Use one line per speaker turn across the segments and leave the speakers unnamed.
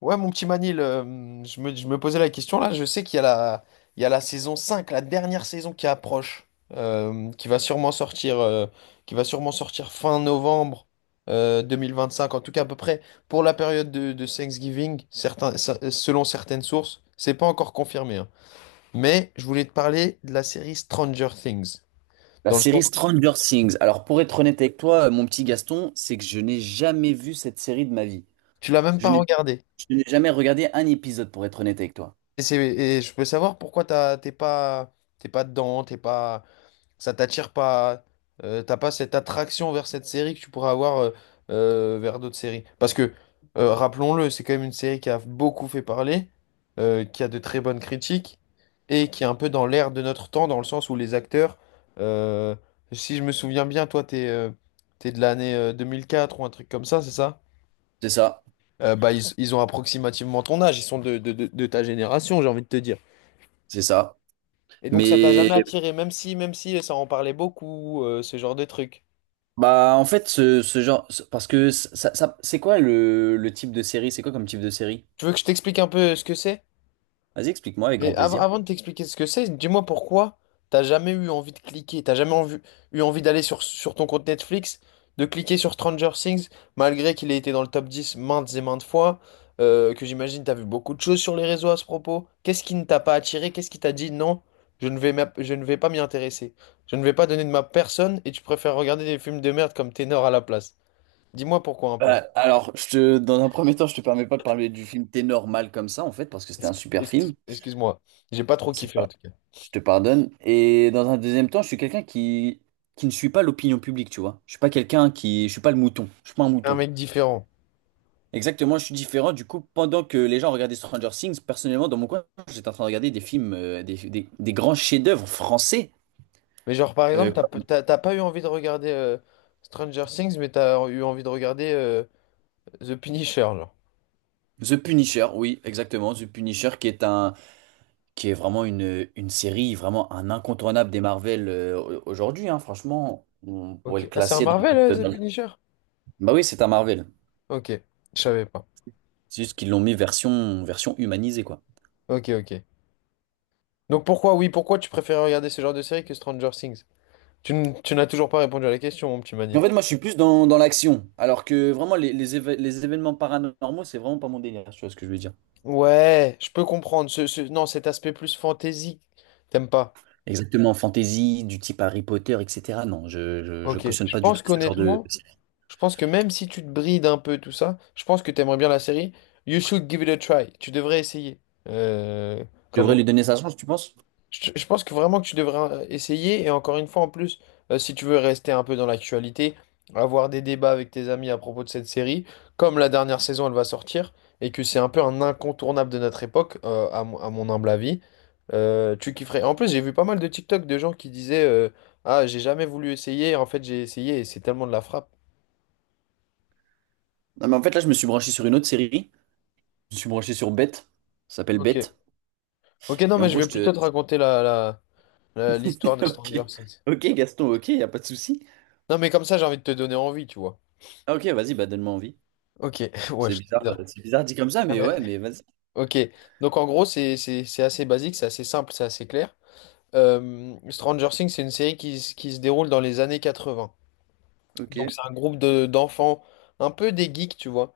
Ouais, mon petit Manil, je me posais la question là. Je sais qu'il y a la saison 5, la dernière saison qui approche, euh, qui va sûrement sortir, euh, qui va sûrement sortir fin novembre 2025, en tout cas à peu près pour la période de Thanksgiving, certains, selon certaines sources. C'est pas encore confirmé, hein. Mais je voulais te parler de la série Stranger Things,
La
dans le sens
série Stranger Things. Alors, pour être honnête avec toi, mon petit Gaston, c'est que je n'ai jamais vu cette série de ma vie.
tu l'as même
Je
pas
n'ai
regardée.
je n'ai jamais regardé un épisode, pour être honnête avec toi.
Et je peux savoir pourquoi t'es pas dedans, t'es pas. Ça t'attire pas, t'as pas cette attraction vers cette série que tu pourrais avoir vers d'autres séries. Parce que, rappelons-le, c'est quand même une série qui a beaucoup fait parler, qui a de très bonnes critiques, et qui est un peu dans l'air de notre temps, dans le sens où les acteurs, euh, si je me souviens bien, toi, t'es de l'année 2004 ou un truc comme ça, c'est ça?
C'est ça,
Bah, ils ont approximativement ton âge, ils sont de ta génération, j'ai envie de te dire.
c'est ça.
Et donc ça t'a
Mais,
jamais attiré, même si ça en parlait beaucoup, ce genre de truc.
bah, en fait, parce que c'est quoi le type de série? C'est quoi comme type de série?
Tu veux que je t'explique un peu ce que c'est?
Vas-y, explique-moi avec
Mais
grand plaisir.
avant de t'expliquer ce que c'est, dis-moi pourquoi t'as jamais eu envie de cliquer, t'as jamais envie- eu envie d'aller sur ton compte Netflix, de cliquer sur Stranger Things, malgré qu'il ait été dans le top 10 maintes et maintes fois, que j'imagine t'as vu beaucoup de choses sur les réseaux à ce propos. Qu'est-ce qui ne t'a pas attiré? Qu'est-ce qui t'a dit non, je ne vais pas m'y intéresser. Je ne vais pas donner de ma personne et tu préfères regarder des films de merde comme Ténor à la place. Dis-moi pourquoi un peu.
Alors, dans un premier temps, je te permets pas de parler du film T'es normal comme ça, en fait, parce que c'était un
Escu-
super
excuse-
film.
Excuse-moi, j'ai pas trop
C'est
kiffé en tout cas.
Je te pardonne. Et dans un deuxième temps, je suis quelqu'un qui ne suit pas l'opinion publique, tu vois. Je suis pas quelqu'un qui, je suis pas le mouton. Je suis pas un
T'es un
mouton.
mec différent.
Exactement, je suis différent. Du coup, pendant que les gens regardaient Stranger Things, personnellement, dans mon coin, j'étais en train de regarder des films, des grands chefs-d'œuvre français.
Mais genre, par
euh,
exemple, t'as pas eu envie de regarder Stranger Things, mais t'as eu envie de regarder The Punisher, genre.
Comme The Punisher, oui, exactement. The Punisher, qui est un, qui est vraiment une série, vraiment un incontournable des Marvel aujourd'hui, hein. Franchement, on pourrait le
Ok. Ah, c'est un
classer dans le
Marvel,
top,
The Punisher?
bah oui, c'est un Marvel.
Ok, je savais pas.
C'est juste qu'ils l'ont mis version, version humanisée, quoi.
Ok, ok. Donc pourquoi, oui, pourquoi tu préfères regarder ce genre de série que Stranger Things? Tu n'as toujours pas répondu à la question, mon petit
En
Mani.
fait, moi, je suis plus dans, dans l'action, alors que vraiment, les événements paranormaux, c'est vraiment pas mon délire, tu vois ce que je veux dire.
Ouais, je peux comprendre. Non, cet aspect plus fantasy, t'aimes pas.
Exactement, fantasy, du type Harry Potter, etc. Non, je
Ok.
cautionne
Je
pas du
pense
tout ce genre de...
qu'honnêtement,
Je
je pense que même si tu te brides un peu tout ça, je pense que t'aimerais bien la série. You should give it a try. Tu devrais essayer. Euh, comme
devrais
on-
lui donner sa chance, tu penses?
je pense que vraiment que tu devrais essayer. Et encore une fois, en plus, si tu veux rester un peu dans l'actualité, avoir des débats avec tes amis à propos de cette série, comme la dernière saison, elle va sortir, et que c'est un peu un incontournable de notre époque, à mon humble avis, tu kifferais. En plus, j'ai vu pas mal de TikTok de gens qui disaient Ah, j'ai jamais voulu essayer. En fait, j'ai essayé et c'est tellement de la frappe.
Non, mais en fait, là, je me suis branché sur une autre série. Je me suis branché sur Bête, ça s'appelle
Ok.
Bête.
Ok, non,
Et
mais
en
je
gros,
vais
je te...
plutôt te raconter l'histoire de
Ok,
Stranger Things.
ok, Gaston, ok, y a pas de souci.
Non, mais comme ça, j'ai envie de te donner envie, tu vois.
Ah, ok, vas-y, bah donne-moi envie.
Ok, ouais, je... bizarre.
C'est bizarre dit comme ça, mais
Ouais.
ouais, mais vas-y.
Ok, donc en gros, c'est assez basique, c'est assez simple, c'est assez clair. Stranger Things, c'est une série qui se déroule dans les années 80.
Ok,
Donc c'est un groupe d'enfants, un peu des geeks, tu vois,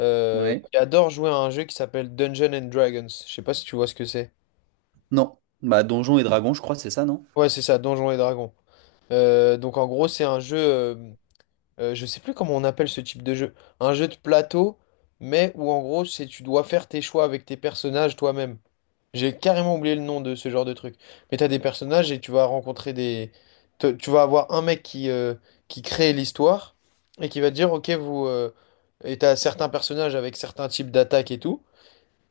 ouais.
qui adorent jouer à un jeu qui s'appelle Dungeons and Dragons. Je sais pas si tu vois ce que c'est.
Non, bah Donjons et Dragons, je crois, c'est ça, non?
Ouais, c'est ça, Donjons et Dragons. Donc en gros, c'est un jeu. Je sais plus comment on appelle ce type de jeu, un jeu de plateau, mais où en gros c'est tu dois faire tes choix avec tes personnages toi-même. J'ai carrément oublié le nom de ce genre de truc. Mais t'as des personnages et tu vas rencontrer tu vas avoir un mec qui crée l'histoire et qui va te dire ok vous et t'as certains personnages avec certains types d'attaques et tout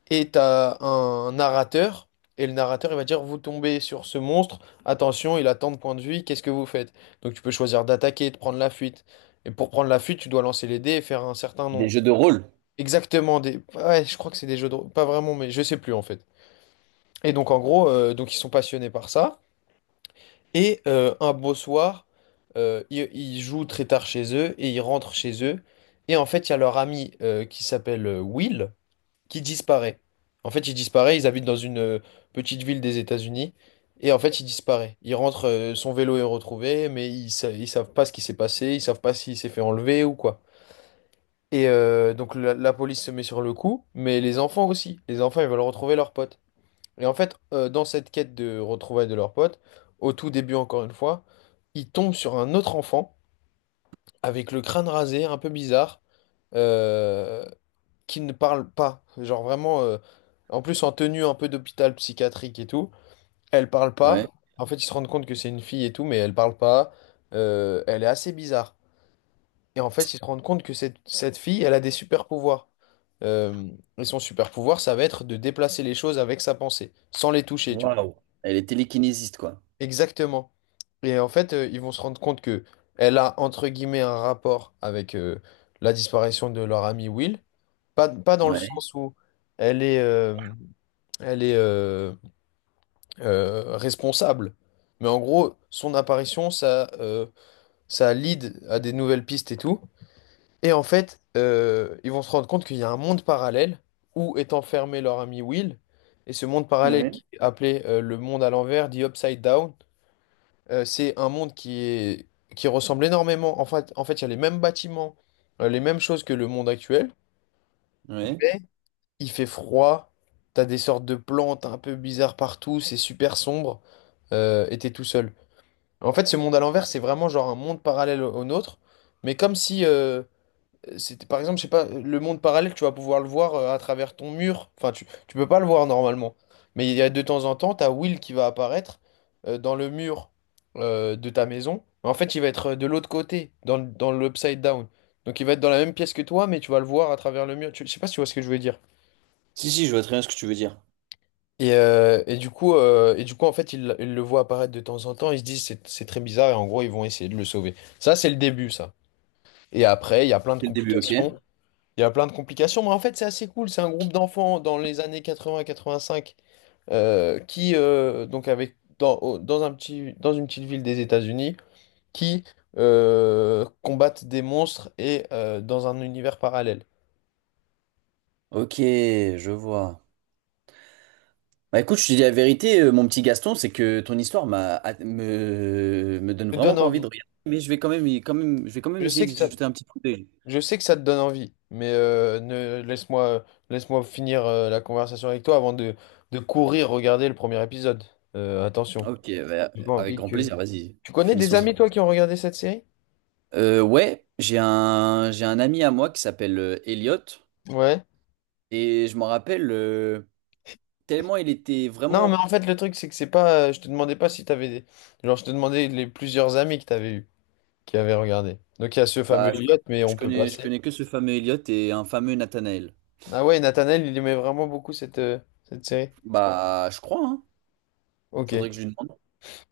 et t'as un narrateur, et le narrateur il va dire vous tombez sur ce monstre, attention, il a tant de points de vue, qu'est-ce que vous faites? Donc tu peux choisir d'attaquer, de prendre la fuite. Et pour prendre la fuite, tu dois lancer les dés et faire un certain
Des
nombre.
jeux de rôle.
Exactement des. Ouais, je crois que c'est des jeux de rôle. Pas vraiment, mais je sais plus en fait. Et donc en gros, donc ils sont passionnés par ça. Et un beau soir, ils jouent très tard chez eux et ils rentrent chez eux. Et en fait, il y a leur ami qui s'appelle Will qui disparaît. En fait, il disparaît, ils habitent dans une petite ville des États-Unis, et en fait, il disparaît. Il rentre, son vélo est retrouvé, mais ils savent pas ce qui s'est passé, ils savent pas s'il s'est fait enlever ou quoi. Et donc la police se met sur le coup, mais les enfants aussi. Les enfants, ils veulent retrouver leur pote. Et en fait, dans cette quête de retrouvailles de leur pote, au tout début encore une fois, ils tombent sur un autre enfant avec le crâne rasé, un peu bizarre, euh, qui ne parle pas. Genre vraiment, en plus en tenue un peu d'hôpital psychiatrique et tout, elle parle
Ouais.
pas. En fait, ils se rendent compte que c'est une fille et tout, mais elle parle pas. Elle est assez bizarre. Et en fait, ils se rendent compte que cette fille, elle a des super pouvoirs. Euh, et son super pouvoir, ça va être de déplacer les choses avec sa pensée, sans les toucher, tu vois.
Waouh. Elle est télékinésiste, quoi.
Exactement. Et en fait, ils vont se rendre compte que elle a entre guillemets un rapport avec la disparition de leur ami Will. Pas dans le
Ouais.
sens où elle est, euh, elle est responsable, mais en gros, son apparition, ça lead à des nouvelles pistes et tout. Et en fait, ils vont se rendre compte qu'il y a un monde parallèle où est enfermé leur ami Will. Et ce monde parallèle
Ouais.
qui est appelé le monde à l'envers, dit Upside Down. C'est un monde qui ressemble énormément. En fait, il y a les mêmes bâtiments, les mêmes choses que le monde actuel.
Ouais.
Mais il fait froid, t'as des sortes de plantes un peu bizarres partout, c'est super sombre, et t'es tout seul. En fait, ce monde à l'envers, c'est vraiment genre un monde parallèle au nôtre. Mais comme si, c'était, par exemple, je sais pas, le monde parallèle, tu vas pouvoir le voir à travers ton mur. Enfin, tu peux pas le voir normalement. Mais il y a de temps en temps, t'as Will qui va apparaître dans le mur de ta maison. Mais en fait, il va être de l'autre côté, dans l'upside down. Donc, il va être dans la même pièce que toi, mais tu vas le voir à travers le mur. Je sais pas si tu vois ce que je veux dire.
Si, si, je vois très bien ce que tu veux dire.
Et du coup, en fait, ils le voient apparaître de temps en temps. Ils se disent, c'est très bizarre. Et en gros, ils vont essayer de le sauver. Ça, c'est le début, ça. Et après, il y a plein de
C'est le début, ok?
complications. Il y a plein de complications, mais en fait, c'est assez cool. C'est un groupe d'enfants dans les années 80-85 qui, donc, avec, dans, au- dans une petite ville des États-Unis, qui combattent des monstres et dans un univers parallèle.
Ok, je vois. Bah écoute, je te dis la vérité, mon petit Gaston, c'est que ton histoire me donne
Ça te donne
vraiment pas envie
envie.
de regarder, mais je vais quand même, je vais quand même
Je
essayer
sais que
d'y
ça,
jeter un petit coup d'œil.
je sais que ça te donne envie, mais ne, laisse-moi finir la conversation avec toi avant de courir regarder le premier épisode. Attention.
Ok, bah,
J'ai pas
avec
envie
grand
que...
plaisir, vas-y,
Tu connais
finissons
des
cette
amis, toi, qui
conversation.
ont regardé cette série?
Ouais, j'ai un ami à moi qui s'appelle Elliot,
Ouais.
et je m'en rappelle tellement il était
Non, mais
vraiment...
en fait, le truc, c'est que c'est pas. Je te demandais pas si t'avais des. Genre, je te demandais les plusieurs amis que t'avais eu, qui avaient regardé. Donc, il y a ce fameux
Bah,
Elliot, mais on peut
je
passer.
connais que ce fameux Elliot et un fameux Nathanael.
Ah ouais, Nathanaël, il aimait vraiment beaucoup cette série.
Bah, je crois, hein.
Ok,
Faudrait que je lui demande.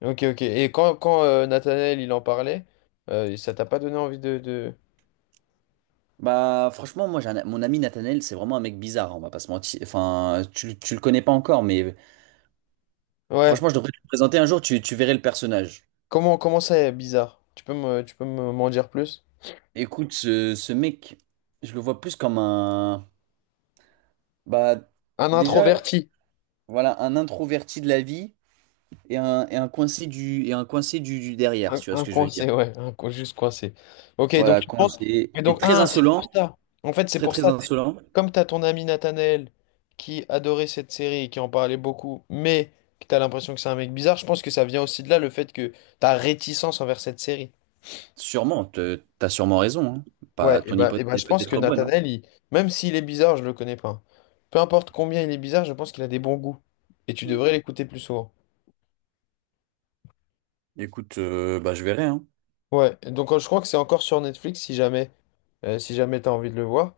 ok, ok. Et quand Nathanaël, il en parlait, ça t'a pas donné envie de...
Bah, franchement, moi, mon ami Nathanael, c'est vraiment un mec bizarre, hein, on va pas se mentir. Enfin, tu le connais pas encore, mais
Ouais.
franchement, je devrais te le présenter un jour, tu verrais le personnage.
Comment ça est bizarre? M'en dire plus?
Écoute, ce mec, je le vois plus comme un... Bah,
Un
déjà,
introverti.
voilà, un introverti de la vie et un coincé du derrière,
Un,
si tu vois ce
un
que je veux dire.
coincé, ouais, juste coincé. Ok, donc
Voilà,
tu penses.
coincé.
Et donc,
Et très
ah, c'est pour
insolent,
ça. En fait, c'est pour
très
ça.
insolent.
Comme tu as ton ami Nathanaël qui adorait cette série et qui en parlait beaucoup, mais que tu as l'impression que c'est un mec bizarre, je pense que ça vient aussi de là le fait que ta réticence envers cette série.
Sûrement, t'as sûrement raison, hein.
Ouais,
Pas,
et
Ton
bah, et
hypothèse
bah,
est
je pense que
peut-être bonne, hein.
Nathanaël, même s'il est bizarre, je le connais pas. Peu importe combien il est bizarre, je pense qu'il a des bons goûts. Et tu devrais l'écouter plus souvent.
Écoute, bah, je verrai, hein.
Ouais, et donc je crois que c'est encore sur Netflix si jamais t'as envie de le voir.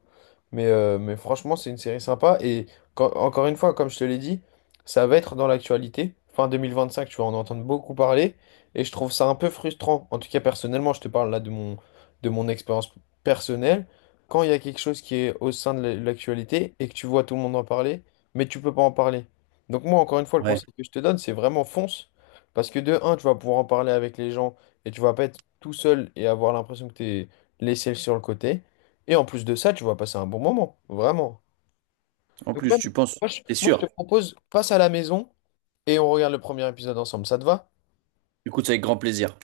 Mais franchement, c'est une série sympa. Et encore une fois, comme je te l'ai dit, ça va être dans l'actualité. Fin 2025, tu vas en entendre beaucoup parler. Et je trouve ça un peu frustrant. En tout cas, personnellement, je te parle là de mon expérience personnelle. Quand il y a quelque chose qui est au sein de l'actualité et que tu vois tout le monde en parler, mais tu peux pas en parler. Donc moi, encore une fois, le
Ouais.
conseil que je te donne, c'est vraiment fonce. Parce que de un, tu vas pouvoir en parler avec les gens et tu vas pas être tout seul et avoir l'impression que t'es laissé sur le côté. Et en plus de ça, tu vas passer un bon moment, vraiment.
En
Donc
plus,
même,
tu penses.
moi je,
T'es
moi, je te
sûr?
propose, passe à la maison et on regarde le premier épisode ensemble. Ça te va?
Écoute, c'est avec grand plaisir.